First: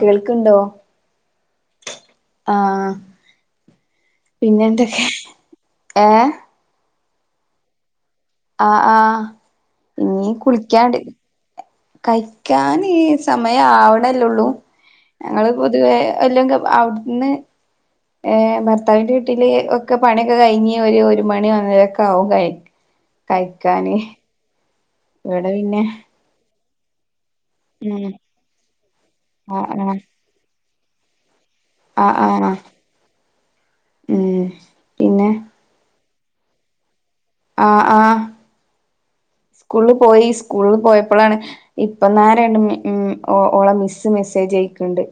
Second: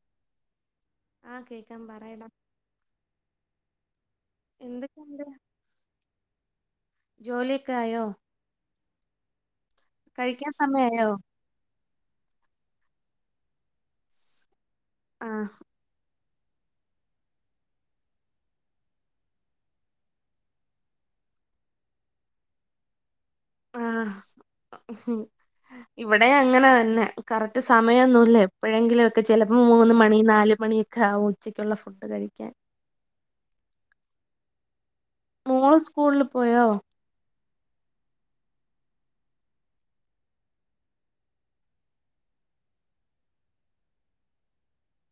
കേൾക്കുണ്ടോ ആ കേകമ്പ ആ പിന്നെ ന്തക്കെ എന്തൊക്കെയുണ്ട് ഏ ജോലിയൊക്കായോ അ ആ ഇഞ്ഞി കഴിക്കാൻ കുളിക്കാണ്ട് സമയായോ കഴിക്കാന് സമയം ആവുണല്ലള്ളൂ ആ ഞങ്ങള് പൊതുവെ ഇല്ലെങ്ക ആവുടന്ന് ഏ ഭർത്താവിന്റെ വീട്ടില് ഒക്കെ പണിക്കെ കഴിഞ്ഞ് ഒരു ഒരു മണിക്ക ആവും കഴിക്കാ കഴിക്കാന് ഹും ഇവിടെ പിന്നെ ഇവിടെ അങ്ങനെ തന്നെ കറക്റ്റ് ഉം സമയന്നുല്ല എപ്പയെങ്കില്ക്കോ ചെലപ്പോ ആഹ് മൂന്ന് ആഹ് മണി നാല് മണിക്കെ ഉച്ചക്കുള്ള ഫുഡ്‌ ആഹ് കഴിക്കാൻ ആഹ് ഉം പിന്നെ മോള് സ്കൂളില് പോയോ ആ ആ സ്കൂളിൽ പോയി സ്കൂളിൽ പോയപ്പോഴാണ് ഇപ്പന്നരണ്ട് ഉ ഓളെ മിസ് മിസ് ജയ്ക്കണ്ട്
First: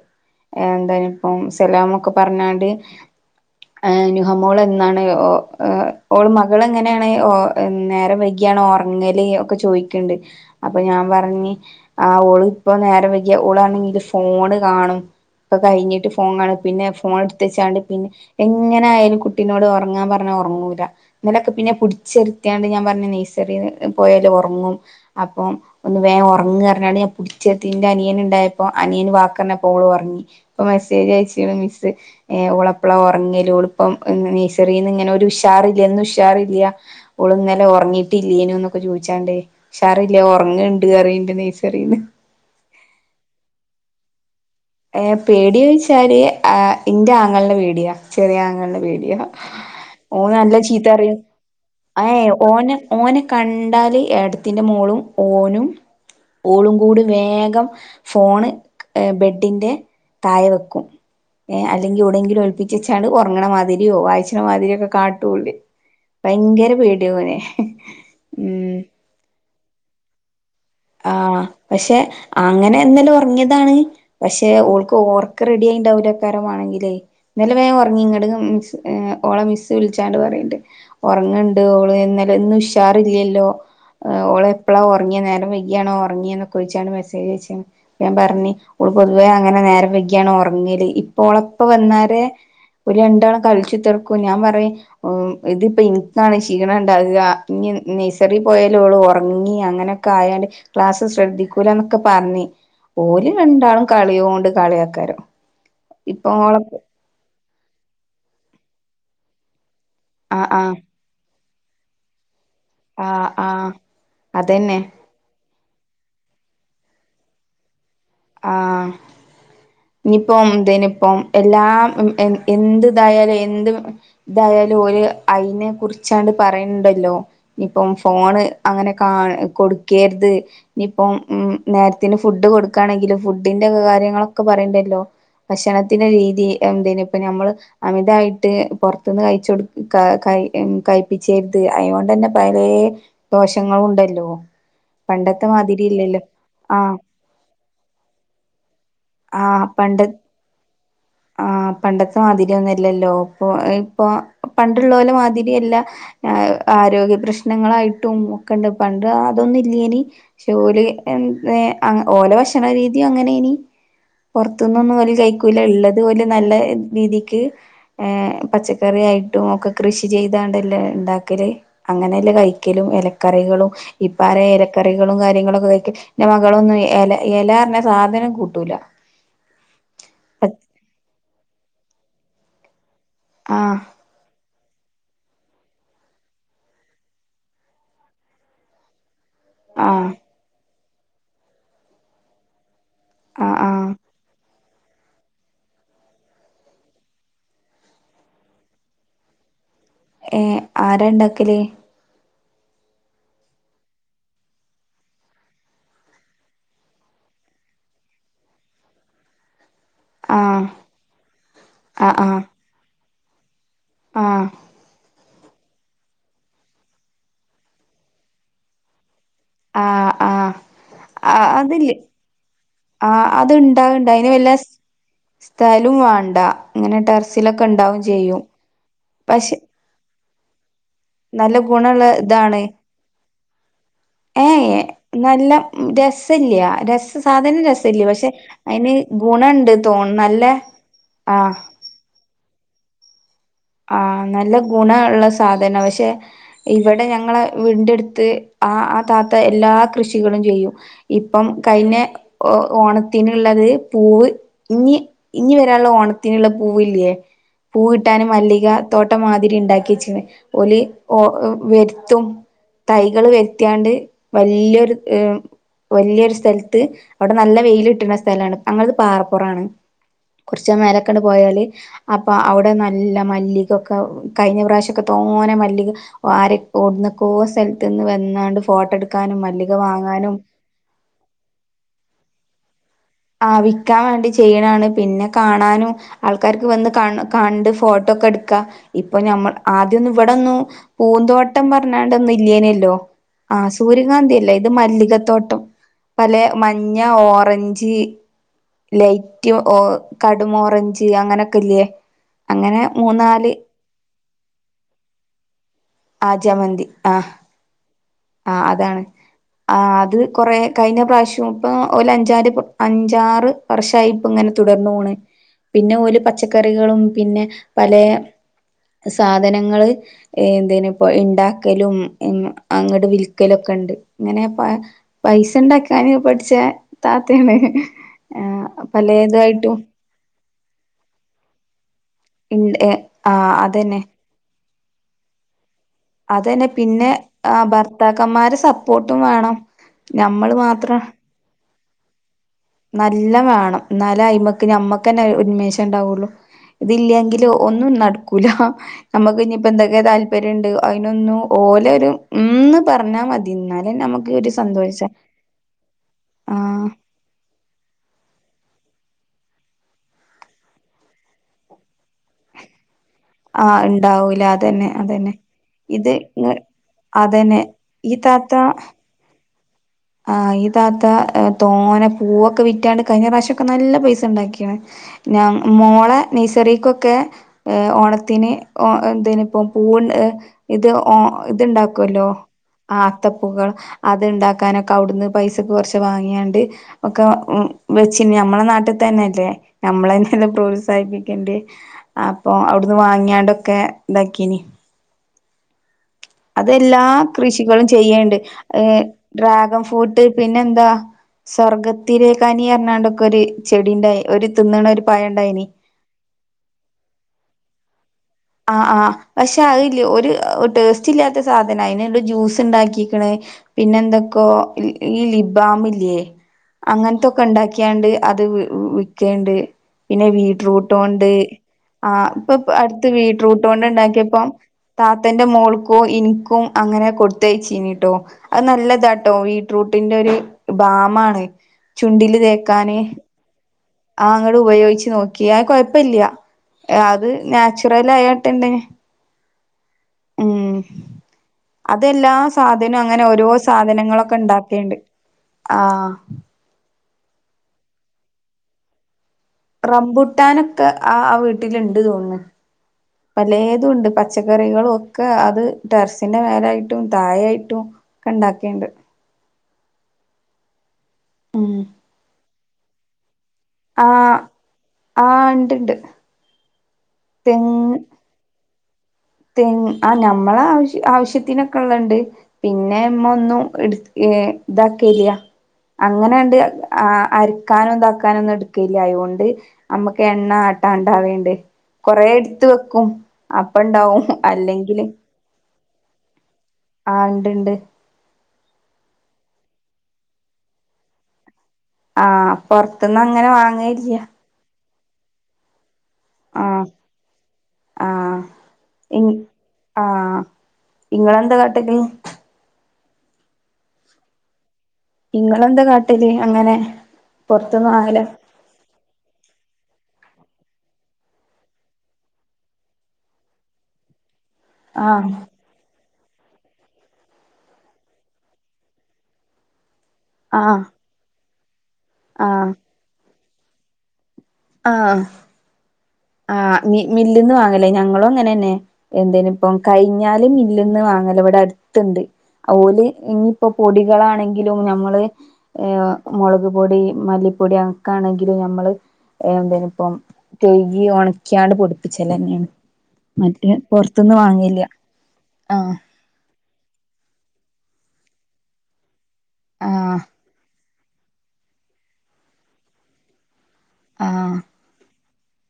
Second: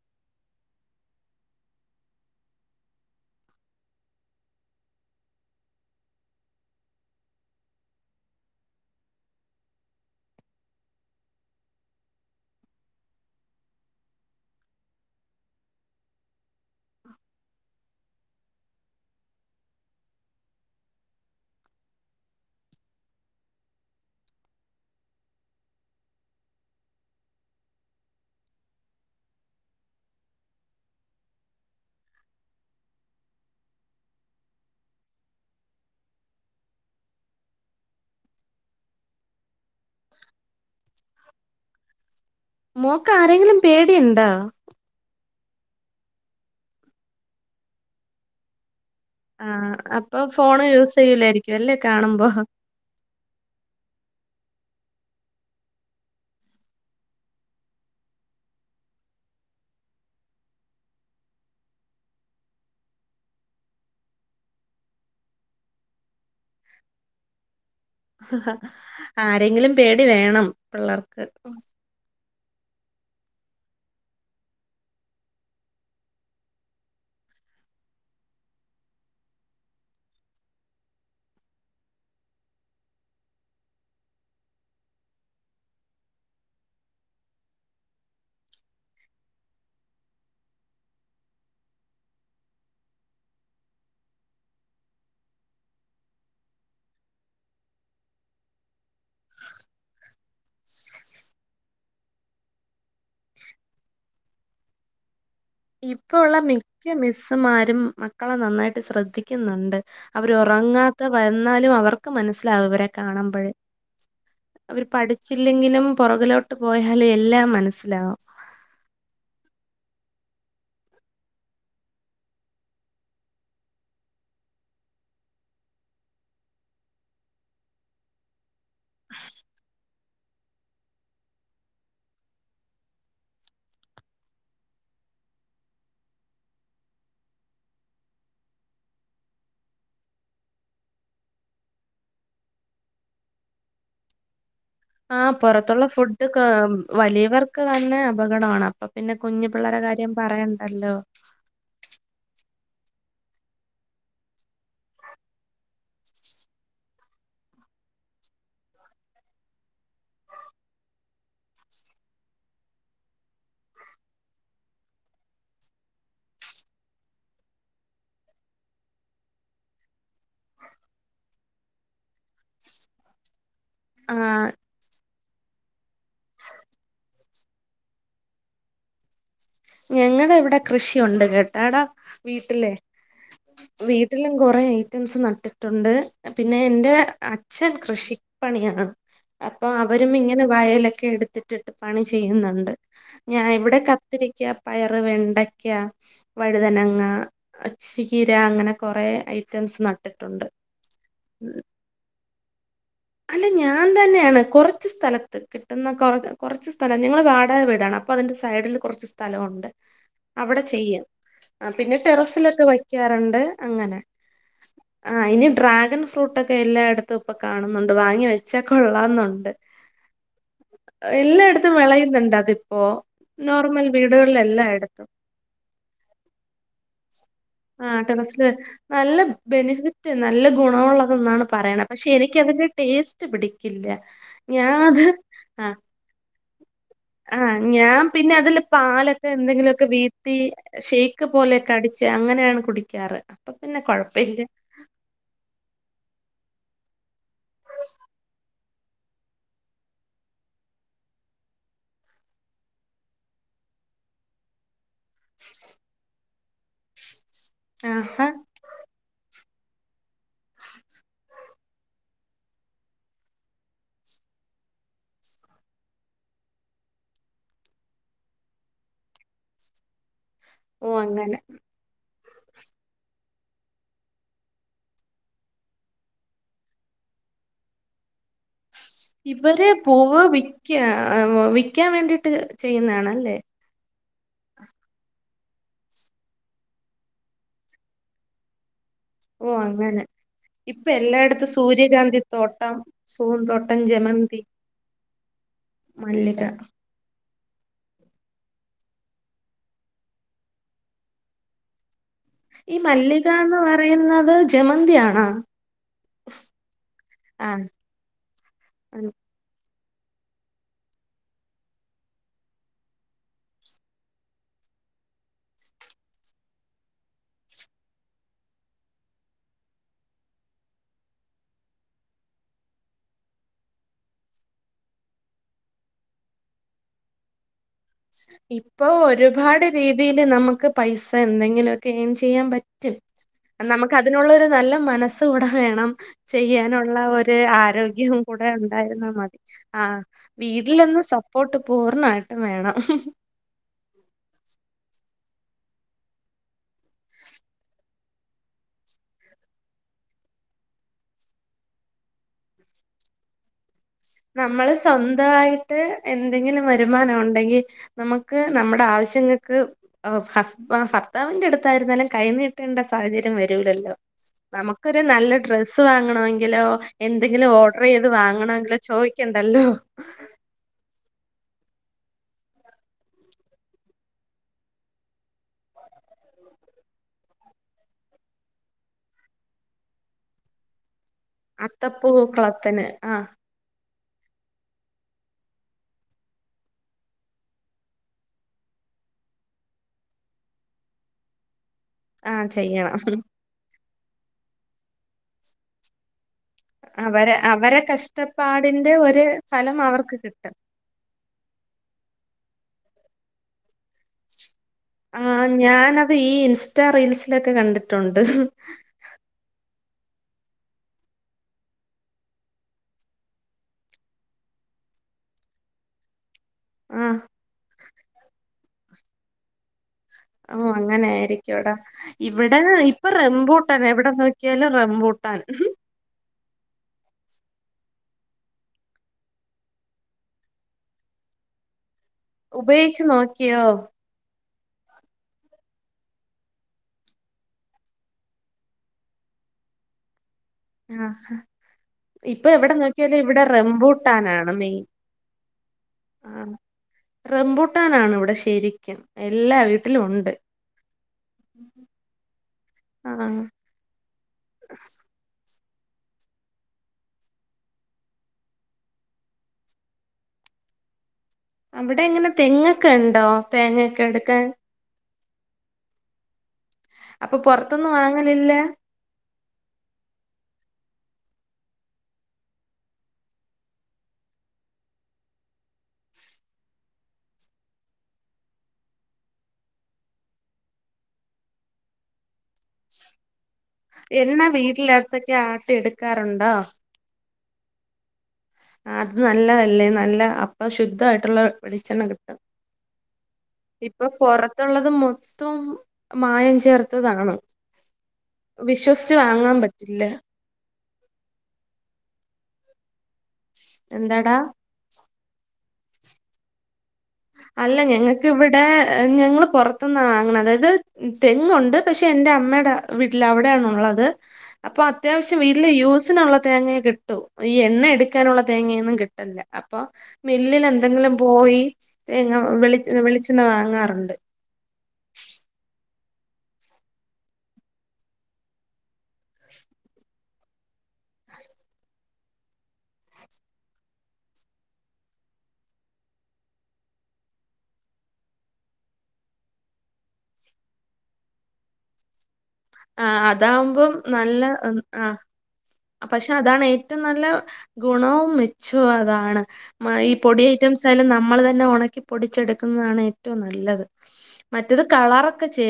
എന്ത ഇപ്പ സലമ ഒക്കെ പറഞ്ഞാണ്ട് നുഹമോൾ എന്നാണ് ഓള് മകൾ എങ്ങനെയാണ്ഒ നേരം വൈകിയാണ് ഓർ ങ്ങല് ഒക്കെ ചോദിക്കണ്ട് അപ്പൊ ഞാൻ പർഞ്ഞ് ആ ഓള് ഇപ്പ നേരം വൈകി ഓള ണെ ങ്കി ഫോണ് കാണും ഇപ്പൊ കഴിഞ്ഞിട്ട് ഫോൺണ പിന്നെ ഫോൺ എടുത്ത വച്ചാണ്ട് പിന്നെ എങ്ങനെ ആയാലും കുട്ടിനോട് ഉറങ്ങാൻ പറഞ്ഞ ഉറങ്ങ എന്നലൊക്കെ പിന്നെ പിടിച്ചെരുത്തിയാണ്ട് ഞാൻ പറഞ്ഞ നെയ്സറി പോയല് ഉറങ്ങും അപ്പൊ ഒന്ന് വേം ഉറങ്ങു കഞ്ഞാണ് ഞാൻ പിടിച്ചതിറെ അനിയന ഉണ്ടായപ്പോ ആനിയന് വാക്ക് പറഞ്ഞാപ്പോ ഓള് ഒ റങ്ങി ഇപ്പ മെസ്സേജ് അയച്ച്ണ് മിസ്സ് ഓള് എപ്പളാ ഒറങ്ങല് ഓള് ഇപ്പം നഴ്റിന്ന് ഇങ്ങനെ ഒരു ഉഷാറില്ല ഇ ന്ന് ഉഷാില്ല ഓള് ഇന്നലെ ഉറങ്ങിട്ടില്ലേന ക്കെ ചോദിച്ചാണ്ടേ ഷാറല്ലേ ഉറങ്ങുണ്ട് കറണ്ട് നെയസറീന്ന് മോക്ക് ആരെങ്കിലും പേടിയുണ്ടോ ഏ പേടിയോഴിച്ചാല് എന്റെ ആങ്ങളുടെ പേടിയാ ചെറിയ ആങ്ങളുടെ പേടിയ ആ അപ്പൊ ഓന് നല്ല ഫോൺ ചീത്ത യൂസ് പറിം ചെയ്യൂലായിരിക്കും അല്ലേ ഏ കാണുമ്പോ ഓന ഓനെ കണ്ടാല് എടു ത്തിന്റെ മോളും ഓനും ഓളും കൂടെ വേഗം ഫോണ് ബെഡ് ട്ടിന്റെ തായ വെക്കും ഏ അല്ലെങ്കിൽ എവിടെയങ്കിലും ഒൽപ്പിച്ച വെച്ചാാണ് ഉറങ്ങണ മാതിരിയോ വായിച്ചണ മാതിരിയ ഒക്കെ കാട്ടൂഓല് ഭയങ്കര പേടിയാ ഓനെ ഉം ആരെങ്കിലും പേടി വേണം ആ പിള്ളേർക്ക് പക്ഷെ അങ്ങനെ എന്താലും ഉറങ്ങിയതാണ് പക്ഷെ ഓൾക്ക് ഓർക്ക റെഡി ആയിണ്ടാവൂല കാരമാണെങ്കിലേ ഇന്നലെ വേഗം ഉറങ്ങി ഇങ്ങട് മിസ്സ്‌ ഓളെ മിസ്സ് വിളിച്ചാണ്ട് പറയണ്ട് ഉറങ്ങണ്ട് ഓള് ഇന്ന് ഉഷാറില്ലല്ലോ ഓളെപ്പളാ ഓ റങ്ങിയ നേരം വ ണോ ഉറങ്ങിൊക്കെിച്ചാണ് മെസ്സേജ് വച്ചത് ഞാൻ പറഞ്ഞൾ പൊതുവേ അങ്ങനെ നേരരെ വെയകിയാണോ ഉറങ്ങി ഇപ്പോ ഓളപ്പ വന്നാരെ ഒരു രണ്ടാളും കളിച്ചു കുതർക്കും ഞാൻ പറയാ ഇതിപ്പോ എനിക്കാണ് ശീണം ഉണ്ടകുക ഇ നഴ്റി പോയാലോള്ളൂ ഉറങ്ങി അങ്ങനെയൊക്കെ ആയാണ്ട് ക്ലാസ് ശ്രദ്ധിക്കൂലന്നൊക്കെ പറഞ്ഞി ഓലും രണ്ടാളും കളിയ കൊണ്ട് കളിയാക്കാരോ ഇപ്പ ഉള്ള മിക്ക മിസ്സുമാരും മക്കളെ നന്നായിട്ട് ശ്രദ്ധിക്കുന്നുണ്ട് അവർ ആ ആ ഉറങ്ങാത്ത വന്നാലും അവർക്ക് മനസ് അവരെ ആ ആ കാണുമ്പോഴേ അതന്നെ അവര് പഠിച്ചില്ലെങ്കിലും പുറകിലോട്ട് പോയ ഹല് എല്ലാ മനസ്സ് ആ ഇനിപ്പോ ഇന്തനിപ്പോം എല്ലാം എന്തായാലും എന്ത് ഇതായാലും അതിനെ കുറിച്ചണ്ട് പറയുന്നുണ്ടല്ലോ ഇപ്പം ഫോണ് അങ്ങനെ കാ കൊടുക്കരുത് ഇനിയിപ്പം ഉ നേരത്തിന് ഫുഡ് കൊടു ക്കാണെങ്കിൽ ഫുഡിന്റെക്കെ കാര്യങ്ങളൊക്കെ പറയണ്ടല്ലോ ഭക്ഷണത്തിന്റെ രീതി എന്ത ഇപ്പ നഞമ്മള് അമിതായിട്ട് പുറത്തുന്ന് കഴിച്ച കൊടു ക ഉ കഴപ്പിച്ചരുത് അയുകൊണ്ട് തന്നെ പല ദോഷങ്ങള ഉണ്ടല്ലോ ആ് പണ്ടത്തെ പുറത്തുള്ള മാതിരില്ലല്ലോ ഫുഡ് ക് ആ വലിയവർക്ക് തന്നെ അപകടമാണ് അപ്പൊ പിന്നെ കുഞ്ഞു പിള്ളേ പണ്ട കാര്യം പറയണ്ടല്ലോ ആ പണ്ടത്തെ മാതിരി ഒന്നുംല്ലല്ലോ ഇപ്പൊ ഇപ്പൊ പണ്ടുള്ള ഓലെ മാതിരിയല്ല ആ ആരോഗ്യ പ്രശ്നങ്ങളായിട്ടും ഒക്കെണ്ട് പണ്ട് അതൊന്നും ഇല്ലേനി ജോലി എ ഓലോ ഭക്ഷണരീതിയും അങ്ങനെ ഇനി പുറത്തന്നൊന്നുംല കഴിക്കൂല ഉള്ളത് അതുപോലെ നല്ല രീതിക്ക് പച്ചക്കറിയായിട്ടും ഒക്കെ കൃഷി കൃഷി ചെയ്താണ്ടല്ലേ ഉണ്ടാക്കൽ അങ്ങനെയല്ലേ കഴിക്കലും ഇലക്കറികളും ഇപ്പം ആഹ് ആരെയും ഇലക്കറികളും കാര്യങ്ങളും കാര്യങ്ങളൊക്കെ ഇന്റെ മകളൊന്നും എല എല പറഞ്ഞ് സാധനം കൂട്ടൂല ഞങ്ങുടെ ഇവിടെ കൃഷിയുണ്ട് കേട്ടാടാ വീട്ടിലേ ആഹ് വീട്ടിലും കൊറയായി റ്റംസ് നട്ടിട്ടുണ്ട് പിന്നെ എറെ അച്ഛൻ കൃഷിപ്പണിയാണ് അപ്പൊ ആഹ് അവരും ഇങ്ങനെ വയലൊക്കെ എടുത്തിട്ടിട്ട് പണി ചെയ്യുന്നുണ്ട് ഞാൻ ആഹ് ഇവിടെ ആഹ് കത്തി പയറ് വെണ്ടയ്ക്ക വഴുതനങ്ങ ചീര അങ്ങനെ കുറ ഐറ്റ സ് ന ഏ ആരാ ഉണ്ടാക്കല് അല്ല ഞാൻ തന്നെയാണ് കുറച്ച് സ്ഥലത്ത് കിട്ടുന്ന കൊ കൊറച്ച് സ്ഥലം നിഞങ്ങള് വാടകെ വീടാണ് അപ്പൊ അതിന്റെ സൈഡിൽ കുറച്ച് സ്ഥലം ഒണ്ട് അവിടെ ആഹ് ചെയ്യും പിന്നെ ആഹ് ആഹ് ടെറസിലൊക്കെ വയ്ക്കാറുണ്ട് അങ്ങനെ ആഹ് ആ ഇനി ഡ്രാഗൺ ഫ്രൂട്ടൊക്കെ എല്ലായിടത്തും ഇപ്പൊ കാണും ണ്ട് വാങ്ങി വെച്ചൊ കൊള്ളാന്നണ്ട് ആഹ് ആഹ് ആഹ് എല്ലായിടത്തും അതില്ലേ വിളയുന്നുണ്ട് അതിപ്പോൊ ആഹ് നോർമൽ വീടുകളില എല്ലായിടത്തും സ്ഥലം വേണ്ട ഇങ്ങനെട്ട ആ ടെറസില് നല്ല പക്ഷെ ബെനിഫിറ്റ് നല്ല ഗുണമുള്ള തന്നാ നല്ല ഗുണള്ള ഇതാണ് ല്ല ഞാാനത് ആഹ ഇല്ലാ രസ സാധനം രസല്ലേ പക്ഷെ അതില് അതിന് പാലൊക്കെ ഗുണണ്ട് എന്തെങ്കിലുമൊക്കെ തോന്ന നല്ല ആ ഠിച്ച അങ്ങനെയാണ് കുടിക്കാറ് അപ്പൊ പിന്നെ ആഹ കൊഴപ്പില്ല നല്ല ഗുണ ഉള്ള സാധന പക്ഷെ ഇവിടെ ഞങ്ങള് വീന്റെടുത്ത് ആ ആ താത്ത എല്ലാ കൃഷികളും ചെയ്യും ഇപ്പം കൈെഞ ഓണത്തിനുള്ള അത് പൂവ് ഇനി ഇനി വരാനുള്ള ഓണത്തിനുള്ള പൂവ ഇല്ലേ ആ ആ അിക തോട്ടം മാതിരി ഉണ്ടാക്കിച്ചിേ ഒഓലി വരുത്തും തൈകള് വരുത്തിാണ്ട് വല്യൊരു വലിയൊരു സ്ഥലത്ത് അവിടെ നല്ല വെയില് കിട്ടുന്ന സ്ഥലാണ് ഞങ്ങലത് പാറപ്പുറാണ് കുറച്ച ഓഹ് മേലക്കണ്ട് അങ്ങനെ പോയാല് അപ്പൊ അവിടെ നല്ല മല്ലികൊക്കെ കഴിഞ്ഞ പ്രാവശ്യംക്കെ തോനെ മല്ലി ആരെ ടുന്നക്കോ സ്ഥലത്ത് വന്നാണ്ട് ഫോട്ടോ എടുക്കാനും ഇവര് മല്ലിക പൂവ് വാങ്ങാനും വിക്ക വിക്കാൻ വേണ്ടിട്ട് ചെയ്യുന്നതാണല്ലേ ഇിക്കാൻ വേണ്ടി ചെയ്യണാണ് പിന്നെ കാണാനും ആൾക്കാർക്ക് വന്ന് കണ്ട് ഫോട്ടോ ക്കെ എടുക്കാ ഇപ്പൊ ഓ ഞമ്മൾ അങ്ങനെ ആദ്യം ഇവിടെൊന്നു ഇപ്പൊ എല്ലായിടത്തും പൂന്തോട്ടം സൂര്യകാന്തി പറഞ്ഞണ്ടൊന്ന തോട്ടം ഇല്ലേനല്ലോ പൂന്തോട്ടം ആസൂ ജമന്തി ദരകാന്തിയല്ലേ ഇത് മല്ലികത്തോട്ടം പല മല്ലിക മഞ്ഞ ഓറഞ്ച് ലൈറ്റ് കടും ഓറഞ്ച് അങ്ങനൊക്കെല്ലേ ഈ അങ്ങനെ മല്ലിക മൂന്നാല് എന്ന് പറയുന്നത് ജമന്തിയാണാ ആ ജമന്തി ആ ആ അതാണ് ഉം. ആ അത് കുറേ കഴിഞ്ഞ പ്രാവശ്യം ഇപ്പ അഞ്ചാ അഞ്ചാറ് വർഷമായിപ്പ ഇങ്ങനെ ർന്നണ് പിന്നെ പച്ചക്കറികളും പിന്നെ പല സാധനങ്ങള്ൾ എന്ത ഇപ്പൊ ഉണ്ടാക്കലും അങ്ങ വിൽക്കലൊക്കെ ഉണ്ട് ഇങ്ങനെ പൈസ ഉണ്ടാക്കാന് പഠിച്ച താത്തയാണ് ആഹ് ഇപ്പൊ ഒരുപാട് പലേതായിട്ടും രീതിയില് നമുക്ക് പൈസ എന്തെങ്കിലും ഗെയിൻ ചെയ്യാൻ ഇണ്ട് പറ്റും ആഹ് നമുക്ക് അതന്നെ അതിനുള്ള ഒരു നല്ല മനസ്സ് കൂടെ വേണം അതന്നെ ചെയ്യാനുള്ള പിന്നെ ഒരു ആഹ് ആരോഗ്യവും കൂടെ ഭർത്താക്കന്മാരെ ഉണ്ടായിരുന്നാ സപ്പോർട്ടും മതി വേണം ആ ഞമ്മള് മാത്രം വീട്ടിലൊന്നും സപ്പോർട്ട് പൂർണ്ണമായിട്ടും വേണം നല്ല വേണം എന്നാല അയിമക്ക് ഞമ്മക്ക്ന്നെ ഉന്മേഷം ഉണ്ടാവുള്ളു ഇതില്ലെങ്കില് ഒന്നും നടക്കൂല നമ്മുക്ക് ഇപ്പോ എന്തൊക്കെ താല്പര്യംണ്ട് അതിനൊന്നും പോലെ ഒരു ഉന്ന് പറഞ്ഞാൽ മതിന്നാൽ നമ്മള് സ്വന്തമായിട്ട് എന്തെങ്കിലും ആഹ് വരുമാനം ഉണ്ടെങ്കി നമുക്ക് നമ്മുടെ ആവശ്യങ്ങൾക്ക് ഭർത്താവിന്റെ അടുത്തായിരുന്നാലും കഴന്ന് കിട്ടേണ്ട സ ആഹ് വല്ലല്ലോ ഇണ്ടാവൂല അതന്നെ നമുക്കൊരു നല്ല അതന്നെ ഡ്രസ്സ് ഇത് ഇങ്ങ് വാങ്ങണെങ്കിലോ എന്തെങ്കിലും അതന്നെ ഓഡർ ചെയ ഏത് ഈ താത്ത വാങ്ങണമെങ്കിലോ ചോദിക്കണ്ടല്ലോ ആഹ് ഇതാത്ത തോനെ പൂവൊക്കെ വിറ്റാണ്ട് കഴിഞ്ഞ പ്രാവശ്യംൊക്കെ നല്ല പൈസ ഉണ്ടാക്കിയാണ് ഞ മോളെ നെയസറക്കൊക്കെ ഓണത്തിന് എന്തപ്പോ ഇത് അത്തപ്പൂ ഇത്ണ്ടാക്കുമല്ലോ കുളത്തിന് ആ ആഹ് അത്തപ്പുകൾ അത്ണ്ടാക്കാനൊെ വിടുന്ന് പൈസക്കെ കുറച്ച് വാങ്ങിയാണ്ട് ഒക്കെ വെച്ച നമ്മെ നാട്ടിൽ തന്നെല്ലേ നമ്മള എന്നെെ പ്രോത്സാഹിപ്പിക്കേണ്ടേ ആഹ് അപ്പൊ ചെയ്യണം അവിടുന്ന് വാങ്ങിയാണ്ടൊക്കെ ഇതാക്കീന് അതെല്ലാ അവരെ അവരെ കൃഷികളും ചെയ്യണ്ട് ഏ കഷ്ടപ്പാടിന്റെ ഒരു ഫലം ഡ്രാഗൺ അവർക്ക് ഫ്രൂട്ട് കിട്ടും പിന്നെന്താ സ്വർഗത്തിലേക്കനി എറണാണ്ടൊക്കെ ഒരു ചെടിണ്ട ഒരു തിുന്നണ ഒരു പഴ ആഹ് ഉണ്ടായിനി ഞാനത് ഈ ഇൻസ്റ്റാ റീൽസിലൊക്കെ കണ്ടിട്ടുണ്ട് ആ ആ പക്ഷെ അ ഒരു ടേസ്റ്റ് ഇല്ലാത്ത സാധന അയിന് ജ്യൂസ് ഉണ്ടാക്കിണ പിന്നെ എന്തൊക്കോ ഈ ലിബാമില്ലേ ആഹ് അങ്ങനത്തൊക്കെ ഉണ്ടാക്കിയാണ്ട് അത് വിക്കണ്ട് പിന്നെ ആഹ് അങ്ങനെ ബീടറൂട്ടുണ്ട് ആയിരിക്കുംടാ ആ ഇപ്പ ഇവിടെ ഇപ്പൊ റംബൂട്ടാൻ എവിടെ ബീറ്റ്‌റൂട്ട്ണ്ട്ണ്ടാക്കിയപ്പോ നോക്കിയാലും റംബൂട്ടാൻ താന്റെ മോക്കോ എനിക്കും അങ്ങനെ കൊടുത്തയച്ചിന് ട്ടോ അത് നല്ലതാട്ടോ ബീറ്റ്‌റൂട്ടിൻ്റെ ഒരു ബാം ആ ണ് ചുണ്ടില് തേക്കന് ഉപയോഗിച്ച് നോക്കിയോ ഉപയോഗിച്ചച്ച് നോക്കിയ കൊഴപ്പില്ല അത് നാച്ചുറൽ ആയട്ട്ണ്ടെ ആ അതെല്ലാ സാധനവും അങ്ങനെ ഓരോ സാധനങ്ങളൊക്കെ റംബൂട്ടാനാണ് മെയിൻ ഉണ്ടാക്കിയണ്ട് ആ റെംബൂട്ടൻ ആണ് ഇവിടെ ശരിക്കും എല്ലാ വീട്ടിലും ഉണ്ട് റമ്പുട്ടാനൊക്കെ ആ ആ വീട്ടില ഇണ്ട് തോന്നന്ന് ആഹ് പലേതു ഉണ്ട് പച്ചക്കറികളും ഒക്കെ അത് ടെർസിന്റെ മേലായിട്ടും തായായിട്ടും ഒക്കെ ഉണ്ടാക്കിണ്ട് ഉം അവിടെ എങ്ങനെ തെങ്ങൊക്കെ ഉണ്ടോ തേങ്ങൊക്കെ എടുക്കാൻ ആഹ ഉണ്ട്ണ്ട് അപ്പൊ പൊറത്തൊന്നും വാങ്ങലില്ല തെങ് ആ നമ്മളെ ആശ്യ ആവശ്യത്തിനൊക്കെ ഉള്ളത്ണ്ട് പിന്നെമ്മ ഒന്നും ദാക്കല അങ്ങനെണ്ട് ആ അരക്കാനോ ഇതാക്കാനോ ഒന്നും എടുക്കല്ല അയതുകൊണ്ട് നമ്മുക്ക് എണ്ണ ട്ട ഉണ്ടാവേണ്ട് കൊറെേ എടുത്ത് വെക്കും അപ്പ് ഉണ്ടാവും എന്നാ വീട്ടിലടുത്തൊക്കെ ആട്ടി എടുക്കാറുണ്ടോ ണ്ട് ണ്ട് അത് നല്ലതല്ലേ നല്ല അപ്പൊ ശുദ്ധായിട്ടുള്ള വെളിച്ചെണ്ണ ആ കിട്ടും പൊറത്തുന്ന് അങ്ങനെ ഇപ്പൊ വാങ്ങലില്ല പൊറത്തുള്ളത് മൊത്തം മായം ആ ചേർത്തതാണ് ആ വിശ്വസിച്ചു ഇ വാങ്ങാൻ പറ്റില്ല ആ ഇങ്ങളെന്താ കാട്ടല് എന്താടാ ഇങ്ങളെന്താ കാട്ടില് അങ്ങനെ അല്ല പൊറത്തുന്ന് വാങ്ങല ഞങ്ങക്ക് ഇവിടെ ഞങ്ങള്ൾ പുറത്തന്നാ വാങ്ങണ അതായത് തെങ്ങുണ്ട് പക്ഷെ എൻറെ അമ്മയുടെ വീട്ടിൽ അവിടെയണള്ളത് അപ്പൊ ആ അത്യാവശ്യം വീട്ടില് യൂസ് ള്ള തേങ്ങ കിട്ടൂ ഈ എണ്ണ എടുക്കാനുള്ള തേങ്ങയൊന്നും കിട്ടല്ല അപ്പൊ ആ മില്ലിൽ എന്തെങ്കിലും പോയിങ്ങളി വിെളിച്ചെണ് വാങ്ങാറുണ്ട് ആ ആ മില്ലന്ന് വാങ്ങലേ ഞങ്ങളും അങ്ങനെ തന്നെ എന്തേന് ഇപ്പ കഴിഞ്ഞാല് മില്ലന്ന് വാങ്ങ അല ഇവിടെ അടുത്തുണ്ട് ഓല് ഇനിയിപ്പോ പൊടികളാണെങ്കിലും ഞമ്മള് മുളക് പൊടി മല്ലി പ്പൊടിയടുക്കണെങ്കില് നമ്മെള് എന്തേണയിപ്പ തേകി അണക്കാണ്ട് പ്പൊടുത്തി. ചെലന്നെയാണ് ആ മെറ്റേ അതാവുമ്പം പൊറത്തൂന്ന് നല്ല വാങ്ങെല്യാ. ആ പക്ഷെ അതാണ് ഏറ്റവും നല്ല ഗുണവും മെച്ചോം അതാണ്. ഈ ആഹ് പൊടി ഐറ്റംസായാലും നമ്മള് തന്നെ ഉണക്കി പൊടിച്ചെടുക്കുന്നതാണ് ഏറ്റവും നല്ലത്. മറ്റേത് കളറൊക്കെ ചേ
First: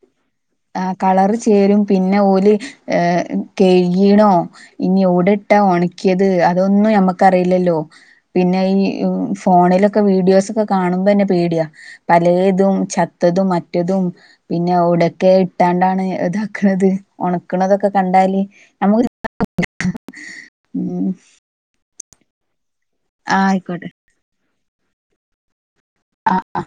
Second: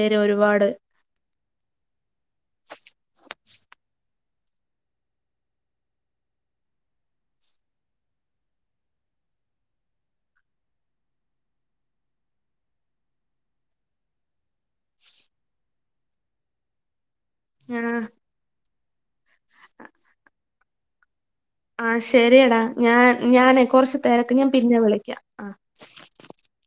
ആ കളറ് ചേരും. പിന്നെ ഓലി ഏ കഴികീണോ ഇനി എവെടിട്ടാ ഒണക്കിയത് അതൊന്നും നമ്മക്കറിയില്ലല്ലോ. പിന്നെ അ ഇ ഫോണിലെക്കെ വീഡിയോസെക്കെ കാണുമ്പം തന്നെ പേടിയാ. പലേതും ചത്ത ത്തും മ റ്റതും പിന്നെയുടെ ക്കെ ഇട്ടേണ്ടാണ് ഇതാക്കണത്. ഉണക്കണതെക്കെ ആഹ് കണ്ടാലേ. നമ്മെക്ക് [unintelligible] ഉം ആ ശെരിയടാ ഞാൻ ആഹ് ഞാനെ ആയിക്കോട്ടെ കൊറച്ചു തെരക്ക് ഞാൻ പിന്നെ വിളിക്കാ ആ ആ ആ